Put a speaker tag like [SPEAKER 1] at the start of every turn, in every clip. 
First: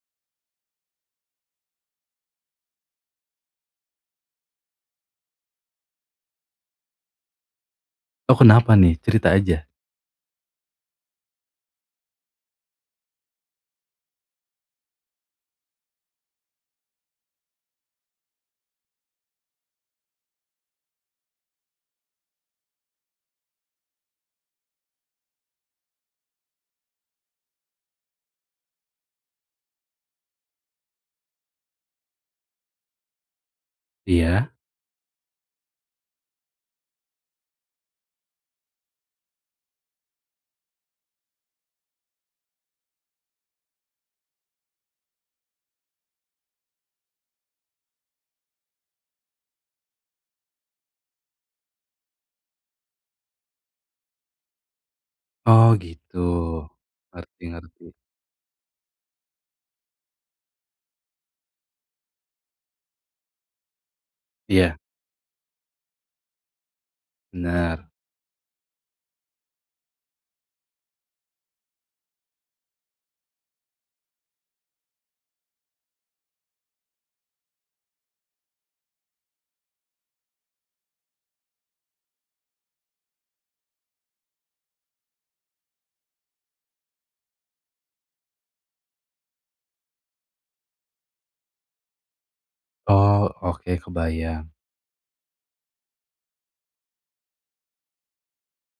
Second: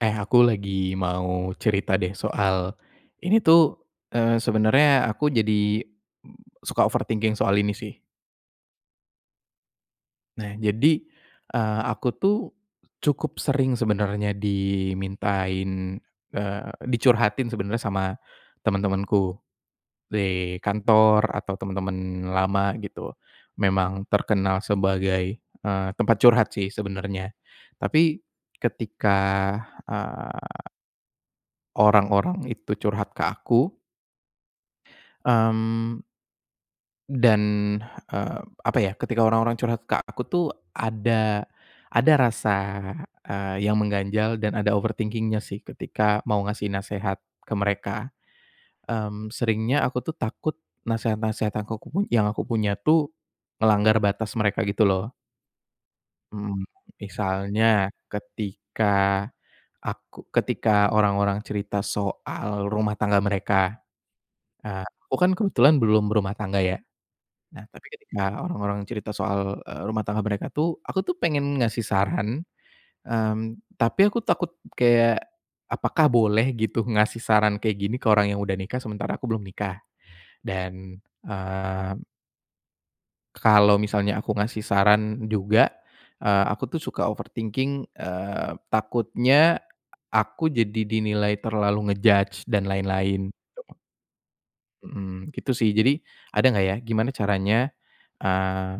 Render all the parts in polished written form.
[SPEAKER 1] Eh, aku lagi mau cerita deh soal ini tuh, sebenarnya aku jadi suka overthinking soal ini sih.
[SPEAKER 2] Oh, kenapa nih? Cerita aja?
[SPEAKER 1] Nah, jadi, aku tuh cukup sering sebenarnya dimintain, dicurhatin sebenarnya sama teman-temanku di kantor atau teman-teman lama gitu. Memang terkenal sebagai, tempat curhat sih sebenarnya. Tapi ketika, eh, orang-orang itu curhat ke aku,
[SPEAKER 2] Iya?
[SPEAKER 1] mmm, dan, eee, apa ya, ketika orang-orang curhat ke aku tuh ada ada rasa, yang mengganjal dan ada overthinking-nya sih ketika mau ngasih nasehat ke mereka. Mmm, seringnya aku tuh takut nasehat-nasehat yang aku punya tuh ngelanggar batas mereka gitu loh.
[SPEAKER 2] Oh gitu.
[SPEAKER 1] Mhm,
[SPEAKER 2] Ngerti,
[SPEAKER 1] misalnya
[SPEAKER 2] ngerti.
[SPEAKER 1] ketika orang-orang cerita soal rumah tangga mereka.
[SPEAKER 2] Iya.
[SPEAKER 1] Aku kan kebetulan belum berumah tangga ya. Nah, tapi
[SPEAKER 2] Benar.
[SPEAKER 1] ketika orang-orang cerita soal, rumah tangga mereka tuh, aku tuh pengen ngasih saran, tapi aku takut kayak, apakah boleh gitu ngasih saran kayak gini ke orang yang udah nikah sementara aku belum nikah? Dan, eee, kalau misalnya aku ngasih saran juga, aku tuh suka overthinking, takutnya aku jadi dinilai terlalu nge-judge dan
[SPEAKER 2] Oh,
[SPEAKER 1] lain-lain.
[SPEAKER 2] oke, kebayang.
[SPEAKER 1] Mhm, gitu sih. Jadi, ada nggak ya, gimana caranya Eee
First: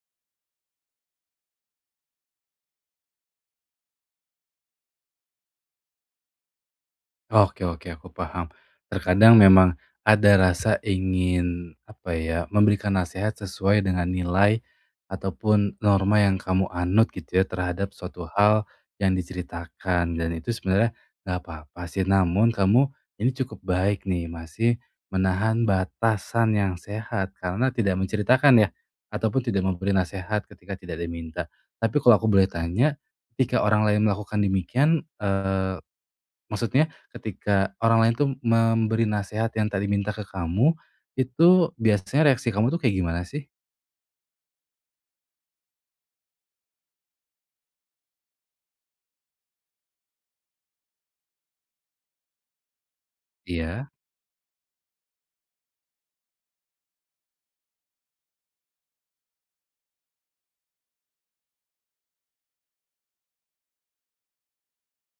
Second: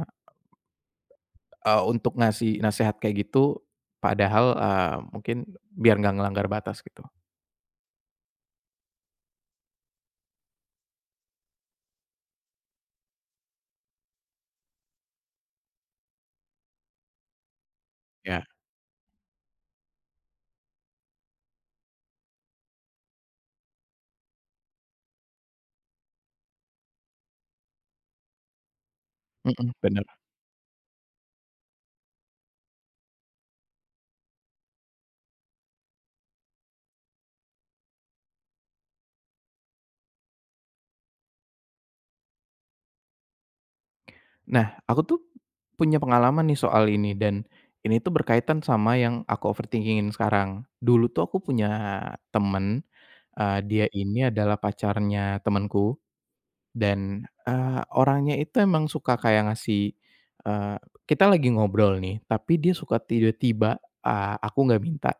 [SPEAKER 1] eee, untuk ngasih nasehat kayak gitu, padahal, mungkin biar nggak ngelanggar batas gitu.
[SPEAKER 2] Oke, oke, aku paham. Terkadang memang ada rasa ingin apa ya, memberikan nasihat sesuai dengan nilai ataupun norma yang kamu anut gitu ya terhadap suatu
[SPEAKER 1] Ya,
[SPEAKER 2] hal yang diceritakan, dan itu sebenarnya nggak apa-apa sih. Namun kamu ini cukup baik nih, masih menahan batasan yang sehat karena tidak menceritakan ya ataupun tidak
[SPEAKER 1] mhm,
[SPEAKER 2] memberi
[SPEAKER 1] bener.
[SPEAKER 2] nasihat ketika tidak diminta. Tapi kalau aku boleh tanya, ketika orang lain melakukan demikian, maksudnya ketika orang lain tuh memberi nasihat yang tadi minta ke kamu, itu biasanya reaksi kamu tuh kayak gimana sih?
[SPEAKER 1] Nah, aku tuh punya pengalaman nih soal ini dan ini tuh berkaitan sama yang aku overthinking sekarang. Dulu tuh aku punya temen, dia
[SPEAKER 2] Iya.
[SPEAKER 1] ini adalah pacarnya temenku. Dan, orangnya itu emang suka kayak ngasih, eee, kita lagi ngobrol nih, tapi dia suka tiba-tiba, aku nggak minta,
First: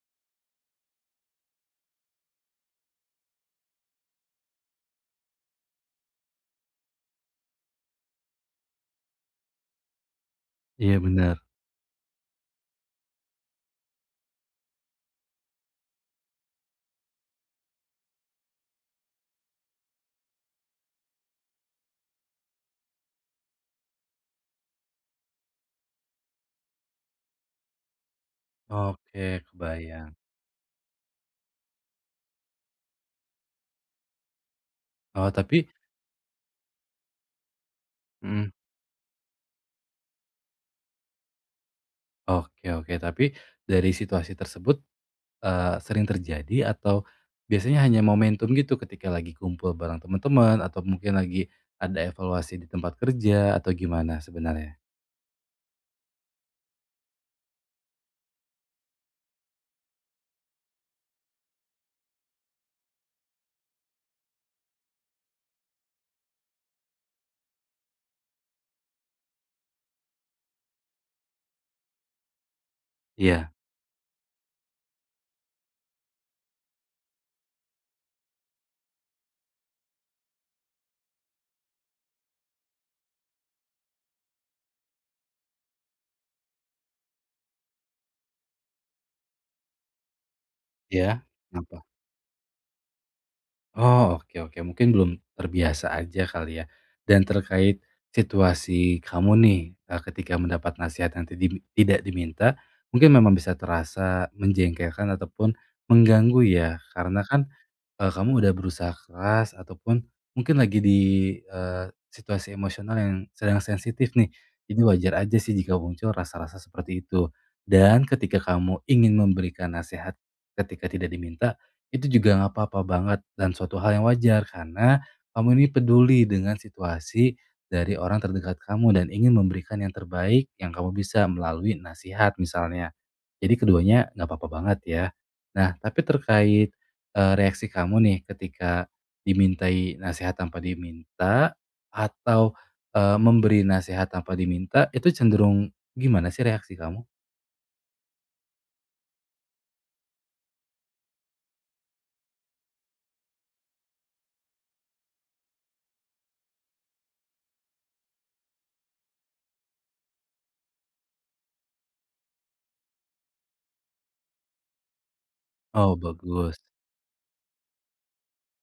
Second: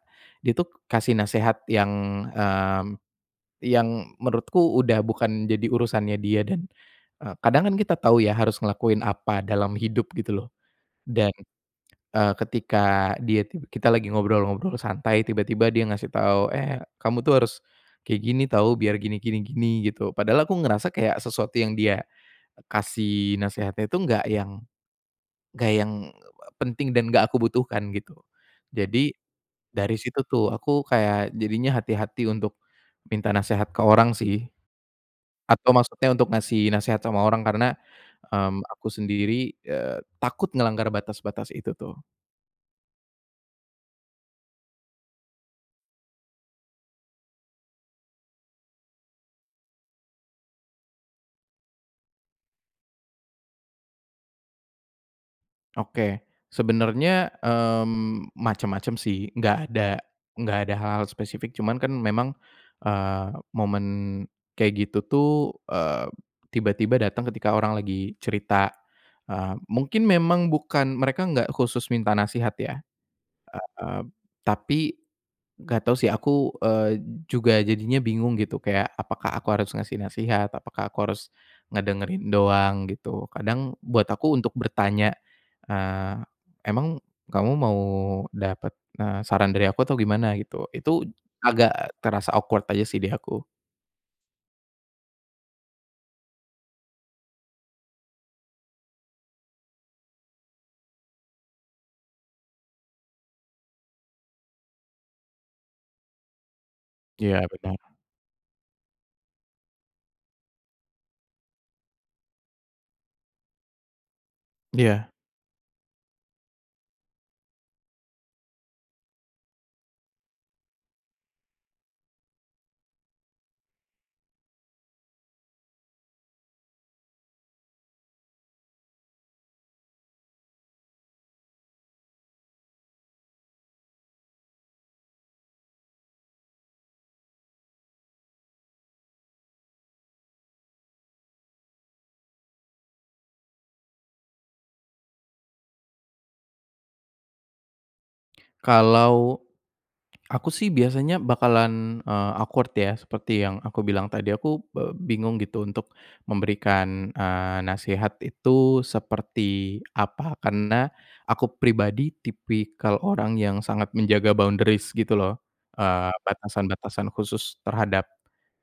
[SPEAKER 1] dia tuh kasih nasihat yang, mmm, yang menurutku udah bukan jadi urusannya dia dan, kadang kan kita tahu ya harus ngelakuin apa dalam hidup gitu loh.
[SPEAKER 2] Iya,
[SPEAKER 1] Dan,
[SPEAKER 2] benar.
[SPEAKER 1] ketika dia tib kita lagi ngobrol-ngobrol santai tiba-tiba dia ngasih tahu, "Eh, kamu tuh harus kayak gini tahu biar gini gini gini," gitu. Padahal aku ngerasa kayak sesuatu yang dia kasih nasehatnya itu nggak yang penting dan nggak aku butuhkan gitu. Jadi
[SPEAKER 2] Oke,
[SPEAKER 1] dari
[SPEAKER 2] kebayang.
[SPEAKER 1] situ tuh aku kayak jadinya hati-hati untuk minta nasehat ke orang sih,
[SPEAKER 2] Oh tapi
[SPEAKER 1] atau maksudnya untuk ngasih nasehat sama orang karena,
[SPEAKER 2] mhm.
[SPEAKER 1] aku sendiri, takut ngelanggar batas-batas itu tuh.
[SPEAKER 2] Oke, oke, tapi dari situasi tersebut, sering terjadi atau biasanya hanya momentum gitu ketika lagi kumpul bareng teman-teman atau mungkin lagi ada evaluasi di tempat kerja atau gimana sebenarnya?
[SPEAKER 1] Oke, sebenarnya, macam-macam sih, nggak ada hal-hal spesifik, cuman kan memang, momen kayak gitu tuh, eee, tiba-tiba datang ketika orang lagi cerita, mungkin memang bukan mereka nggak khusus minta nasihat ya,
[SPEAKER 2] Iya.
[SPEAKER 1] eee, tapi nggak tahu sih aku, eee, juga jadinya bingung gitu kayak apakah aku harus ngasih nasihat, apakah aku harus ngedengerin doang gitu. Kadang buat aku untuk bertanya, eee, "Emang kamu mau dapat, saran dari aku atau gimana?" Gitu. Itu
[SPEAKER 2] Iya, kenapa?
[SPEAKER 1] agak terasa awkward aja sih di aku.
[SPEAKER 2] Oh, oke, oke. Mungkin belum terbiasa aja kali ya. Dan terkait situasi kamu nih, ketika mendapat nasihat yang tidak diminta, mungkin memang bisa terasa menjengkelkan ataupun mengganggu ya, karena
[SPEAKER 1] Iya
[SPEAKER 2] kan
[SPEAKER 1] benar.
[SPEAKER 2] Kamu udah berusaha keras ataupun mungkin lagi di, situasi emosional yang sedang sensitif nih. Jadi
[SPEAKER 1] Iya.
[SPEAKER 2] wajar aja sih jika muncul rasa-rasa seperti itu. Dan ketika kamu ingin memberikan nasihat ketika tidak diminta, itu juga nggak apa-apa banget dan suatu hal yang wajar karena kamu ini peduli dengan situasi dari orang terdekat kamu dan ingin memberikan yang terbaik yang kamu bisa melalui nasihat misalnya. Jadi keduanya nggak apa-apa banget ya. Nah, tapi terkait reaksi kamu nih ketika dimintai nasihat tanpa diminta atau, memberi nasihat tanpa diminta itu cenderung gimana sih reaksi kamu?
[SPEAKER 1] Kalau Aku sih biasanya bakalan, awkward ya, seperti yang aku bilang tadi, aku, bingung gitu untuk memberikan, nasihat itu seperti apa, karena aku pribadi tipikal orang yang sangat menjaga boundaries gitu loh,
[SPEAKER 2] Oh bagus,
[SPEAKER 1] batasan-batasan khusus terhadap,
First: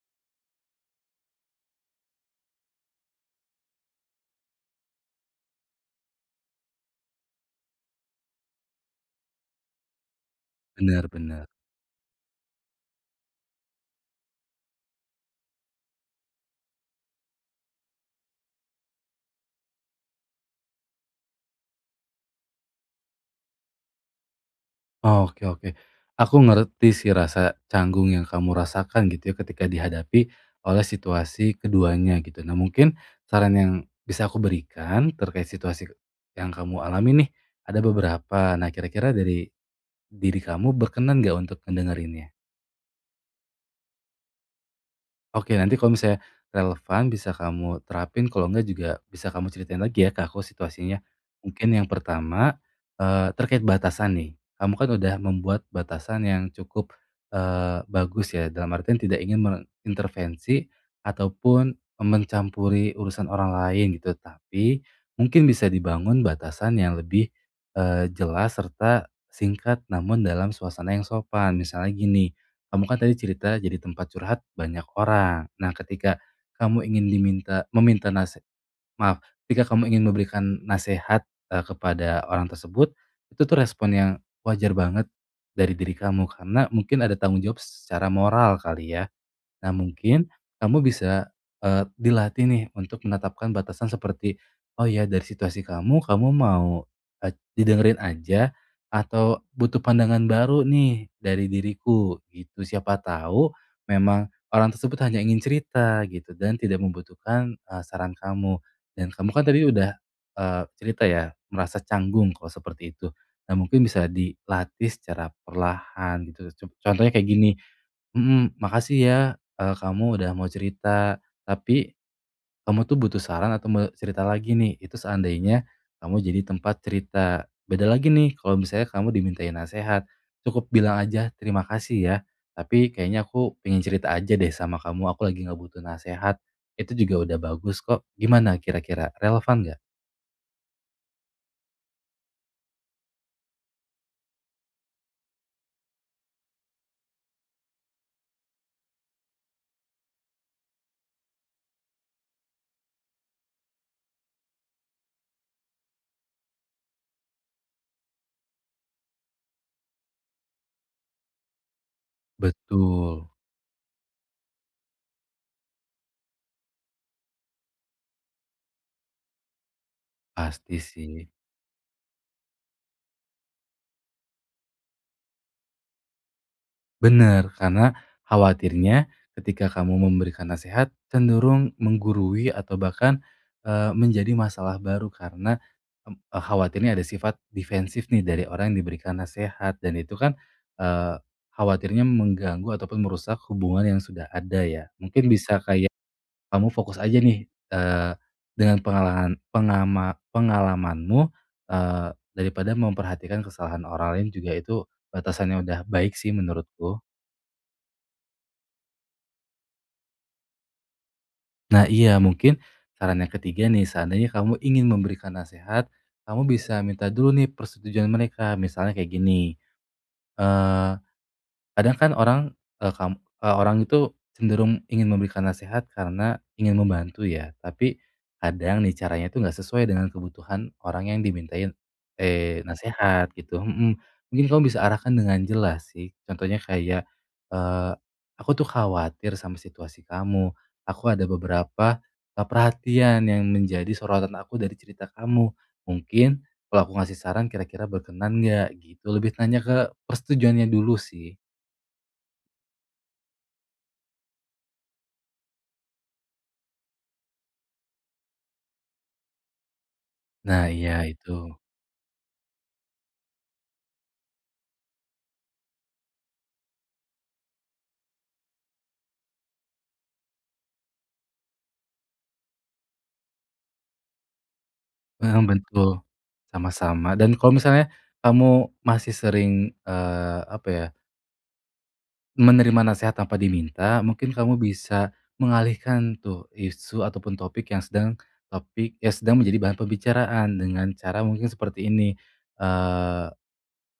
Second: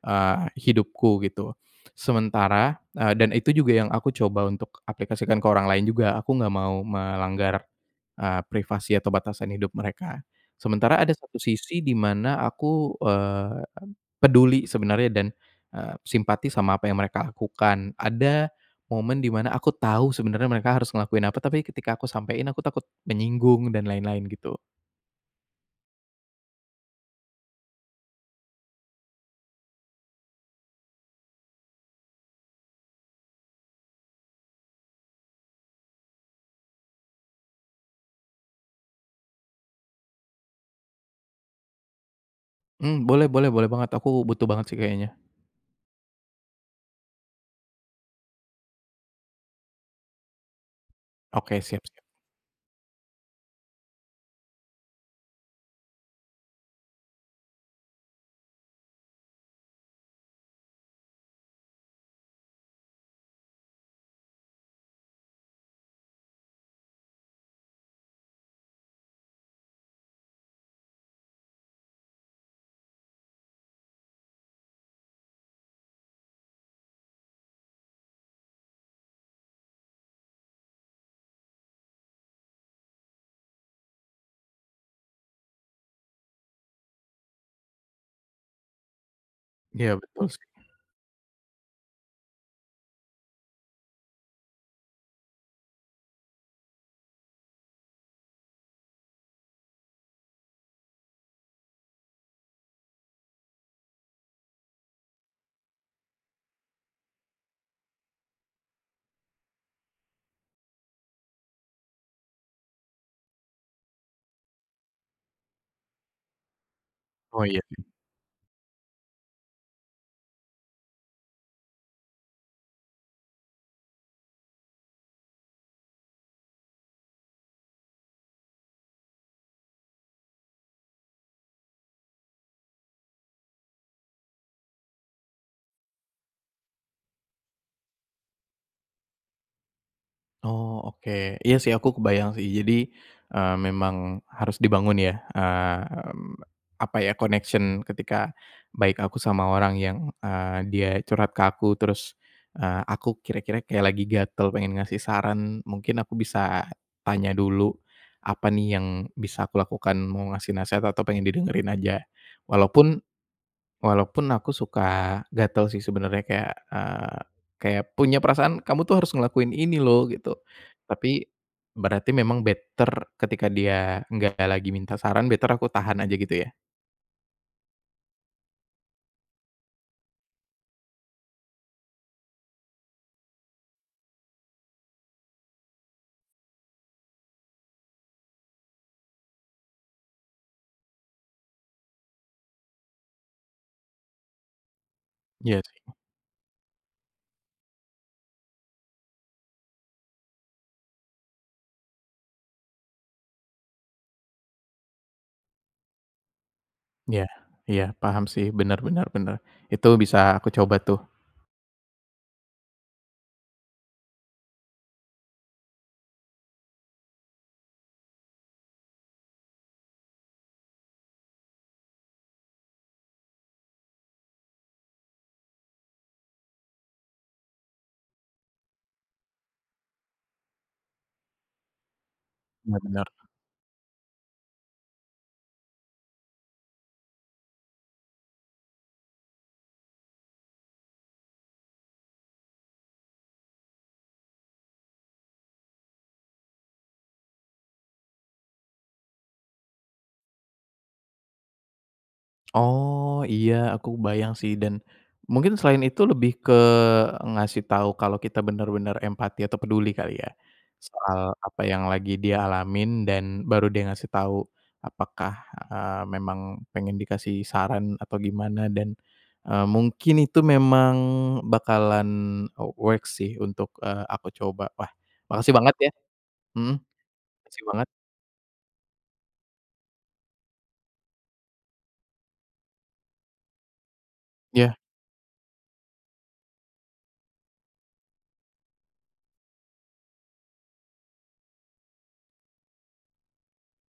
[SPEAKER 1] eee, hidupku gitu. Sementara, dan itu juga yang aku coba untuk aplikasikan ke orang lain juga, aku nggak mau melanggar, privasi atau batasan hidup mereka. Sementara ada satu
[SPEAKER 2] benar-benar.
[SPEAKER 1] sisi di mana aku, peduli sebenarnya dan, simpati sama apa yang mereka lakukan. Ada momen di mana aku tahu sebenarnya mereka harus ngelakuin apa, tapi ketika aku sampein aku takut menyinggung dan lain-lain gitu.
[SPEAKER 2] Oke, oke. Aku ngerti sih rasa canggung yang kamu rasakan gitu ya ketika dihadapi oleh situasi keduanya gitu. Nah mungkin saran yang bisa aku berikan terkait situasi yang kamu alami nih ada beberapa. Nah kira-kira dari diri kamu berkenan nggak untuk ngedengerin ya?
[SPEAKER 1] Mmm, boleh boleh boleh banget, aku butuh banget sih kayaknya.
[SPEAKER 2] Oke, nanti kalau misalnya relevan bisa kamu terapin, kalau enggak juga bisa kamu ceritain lagi ya ke aku situasinya.
[SPEAKER 1] Oke,
[SPEAKER 2] Mungkin
[SPEAKER 1] siap
[SPEAKER 2] yang
[SPEAKER 1] siap.
[SPEAKER 2] pertama, terkait batasan nih. Kamu kan udah membuat batasan yang cukup, bagus ya, dalam artian tidak ingin mengintervensi ataupun mencampuri urusan orang lain gitu. Tapi mungkin bisa dibangun batasan yang lebih, jelas serta singkat namun dalam suasana yang sopan. Misalnya gini, kamu kan tadi cerita jadi tempat curhat banyak orang. Nah, ketika kamu ingin meminta maaf, ketika kamu ingin memberikan nasihat kepada orang tersebut, itu tuh respon yang wajar banget dari diri kamu, karena mungkin ada tanggung jawab secara moral kali ya? Nah,
[SPEAKER 1] Iya, betul
[SPEAKER 2] mungkin
[SPEAKER 1] sih.
[SPEAKER 2] kamu bisa, dilatih nih untuk menetapkan batasan seperti, "Oh ya, dari situasi kamu, kamu mau, didengerin aja atau butuh pandangan baru nih dari diriku?" Gitu. Siapa tahu memang orang tersebut hanya ingin cerita gitu dan tidak membutuhkan, saran kamu. Dan kamu kan tadi udah, cerita ya, merasa canggung kalau seperti itu. Nah, mungkin bisa dilatih secara perlahan gitu. Contohnya kayak
[SPEAKER 1] Oh,
[SPEAKER 2] gini,
[SPEAKER 1] iya.
[SPEAKER 2] mhm, makasih ya, kamu udah mau cerita. Tapi kamu tuh butuh saran atau mau cerita lagi nih, itu seandainya kamu jadi tempat cerita. Beda lagi nih kalau misalnya kamu dimintain nasihat, cukup bilang aja, "Terima kasih ya, tapi kayaknya aku pengen cerita aja deh sama kamu, aku lagi nggak butuh nasihat." Itu juga udah bagus kok. Gimana kira-kira, relevan nggak?
[SPEAKER 1] Oh, oke. Iya sih aku kebayang sih. Jadi, memang harus dibangun ya, apa ya, connection ketika baik aku sama orang yang, dia curhat ke aku terus, aku kira-kira kayak lagi gatel pengen ngasih saran, mungkin aku bisa tanya dulu apa nih yang bisa aku lakukan, mau ngasih nasihat atau pengen didengerin aja. Walaupun
[SPEAKER 2] Betul,
[SPEAKER 1] Walaupun aku suka gatel sih sebenarnya kayak, eee, kayak punya perasaan, "Kamu tuh harus ngelakuin ini loh," gitu.
[SPEAKER 2] pasti sih.
[SPEAKER 1] Tapi berarti memang better ketika dia nggak lagi minta saran, better aku tahan aja gitu ya?
[SPEAKER 2] Bener, karena khawatirnya ketika kamu memberikan nasihat cenderung menggurui atau bahkan, menjadi masalah baru karena, khawatirnya ada sifat defensif nih dari orang yang diberikan nasihat dan itu kan, eee, khawatirnya mengganggu ataupun merusak hubungan yang sudah ada ya. Mungkin
[SPEAKER 1] Iya
[SPEAKER 2] bisa
[SPEAKER 1] sih.
[SPEAKER 2] kayak kamu fokus aja nih, eee, dengan pengalaman pengalamanmu, eee, daripada memperhatikan kesalahan orang lain juga itu batasannya udah baik sih menurutku.
[SPEAKER 1] Iya iya, paham sih, bener bener bener. Itu bisa aku coba tuh.
[SPEAKER 2] Nah iya, mungkin saran yang ketiga nih, seandainya kamu ingin memberikan nasihat kamu bisa minta dulu nih persetujuan mereka. Misalnya kayak gini, eee kadang kan orang, orang itu cenderung ingin memberikan nasihat karena ingin membantu ya, tapi kadang nih caranya itu nggak sesuai dengan kebutuhan orang yang dimintain, eh
[SPEAKER 1] Iya bener.
[SPEAKER 2] nasihat gitu mhm. Mungkin kamu bisa arahkan dengan jelas sih, contohnya kayak, eee, "Aku tuh khawatir sama situasi kamu, aku ada beberapa, perhatian yang menjadi sorotan aku dari cerita kamu. Mungkin kalau aku ngasih saran kira-kira berkenan nggak?" Gitu, lebih nanya ke persetujuannya dulu sih.
[SPEAKER 1] Oh, iya, aku kebayang sih dan mungkin selain itu lebih ke ngasih tahu kalau kita bener-bener empati atau peduli kali ya,
[SPEAKER 2] Nah iya
[SPEAKER 1] soal
[SPEAKER 2] itu,
[SPEAKER 1] apa yang lagi dia alamin dan baru dia ngasih tahu apakah, memang pengen dikasih saran atau gimana dan, mungkin itu memang bakalan works sih untuk, aku coba. Wah,
[SPEAKER 2] mhm,
[SPEAKER 1] makasih banget
[SPEAKER 2] betul,
[SPEAKER 1] ya, mhm,
[SPEAKER 2] sama-sama dan kalau
[SPEAKER 1] makasih
[SPEAKER 2] misalnya
[SPEAKER 1] banget.
[SPEAKER 2] kamu masih sering, apa ya, menerima nasihat tanpa diminta, mungkin kamu
[SPEAKER 1] Iya,
[SPEAKER 2] bisa mengalihkan tuh isu ataupun topik yang sedang menjadi bahan pembicaraan dengan cara mungkin seperti ini, eee,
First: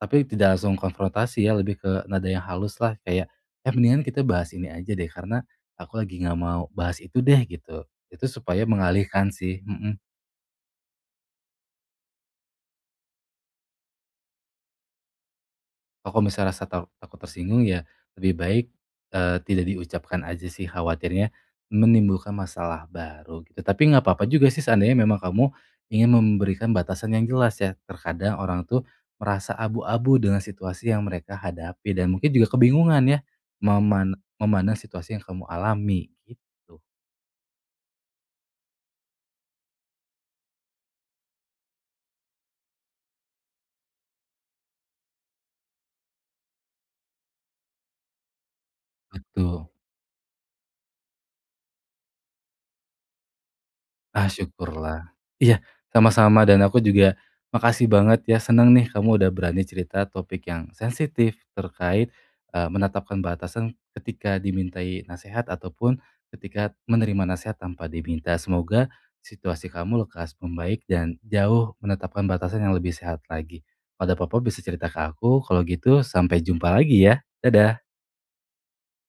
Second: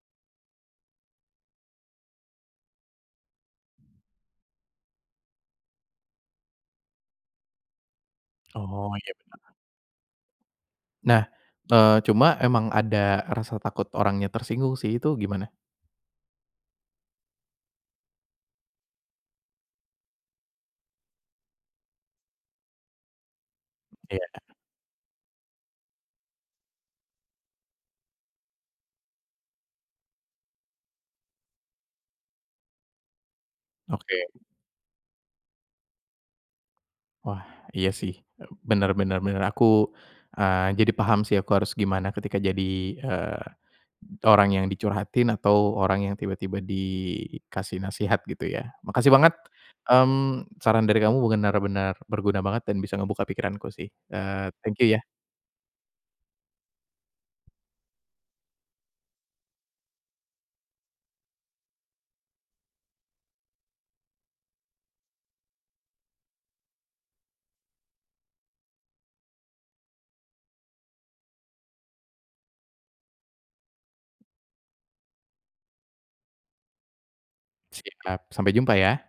[SPEAKER 2] tapi tidak langsung konfrontasi ya, lebih ke nada yang halus lah kayak, "Eh, mendingan kita bahas ini aja deh, karena aku lagi nggak mau bahas itu deh," gitu. Itu supaya
[SPEAKER 1] oh iya.
[SPEAKER 2] mengalihkan sih, mhm.
[SPEAKER 1] Nah, cuma emang ada rasa takut orangnya tersinggung sih, itu gimana?
[SPEAKER 2] Oh, kalau misalnya rasa takut tersinggung ya lebih baik, tidak diucapkan aja sih khawatirnya menimbulkan masalah baru gitu. Tapi nggak apa-apa
[SPEAKER 1] Iya,
[SPEAKER 2] juga sih seandainya memang kamu ingin memberikan batasan yang jelas ya. Terkadang orang tuh merasa abu-abu dengan situasi yang mereka hadapi dan mungkin juga kebingungan ya
[SPEAKER 1] oke.
[SPEAKER 2] memandang situasi yang kamu alami gitu.
[SPEAKER 1] Wah, iya sih, bener bener bener. Aku, jadi paham sih aku harus gimana ketika jadi, eee, orang yang dicurhatin atau orang yang tiba-tiba dikasih nasihat gitu ya. Makasih banget,
[SPEAKER 2] Betul.
[SPEAKER 1] saran dari kamu benar-benar berguna banget dan bisa ngebuka pikiranku sih.
[SPEAKER 2] Ah,
[SPEAKER 1] Thank you ya.
[SPEAKER 2] syukurlah. Iya, sama-sama dan aku juga makasih banget ya, seneng nih kamu udah berani cerita topik yang sensitif terkait, menetapkan batasan ketika dimintai nasihat ataupun ketika menerima nasihat tanpa diminta. Semoga situasi kamu lekas membaik dan jauh menetapkan batasan yang lebih sehat lagi. Kalau ada apa-apa bisa cerita ke aku, kalau gitu sampai jumpa lagi ya. Dadah.
[SPEAKER 1] Siap, sampai jumpa ya.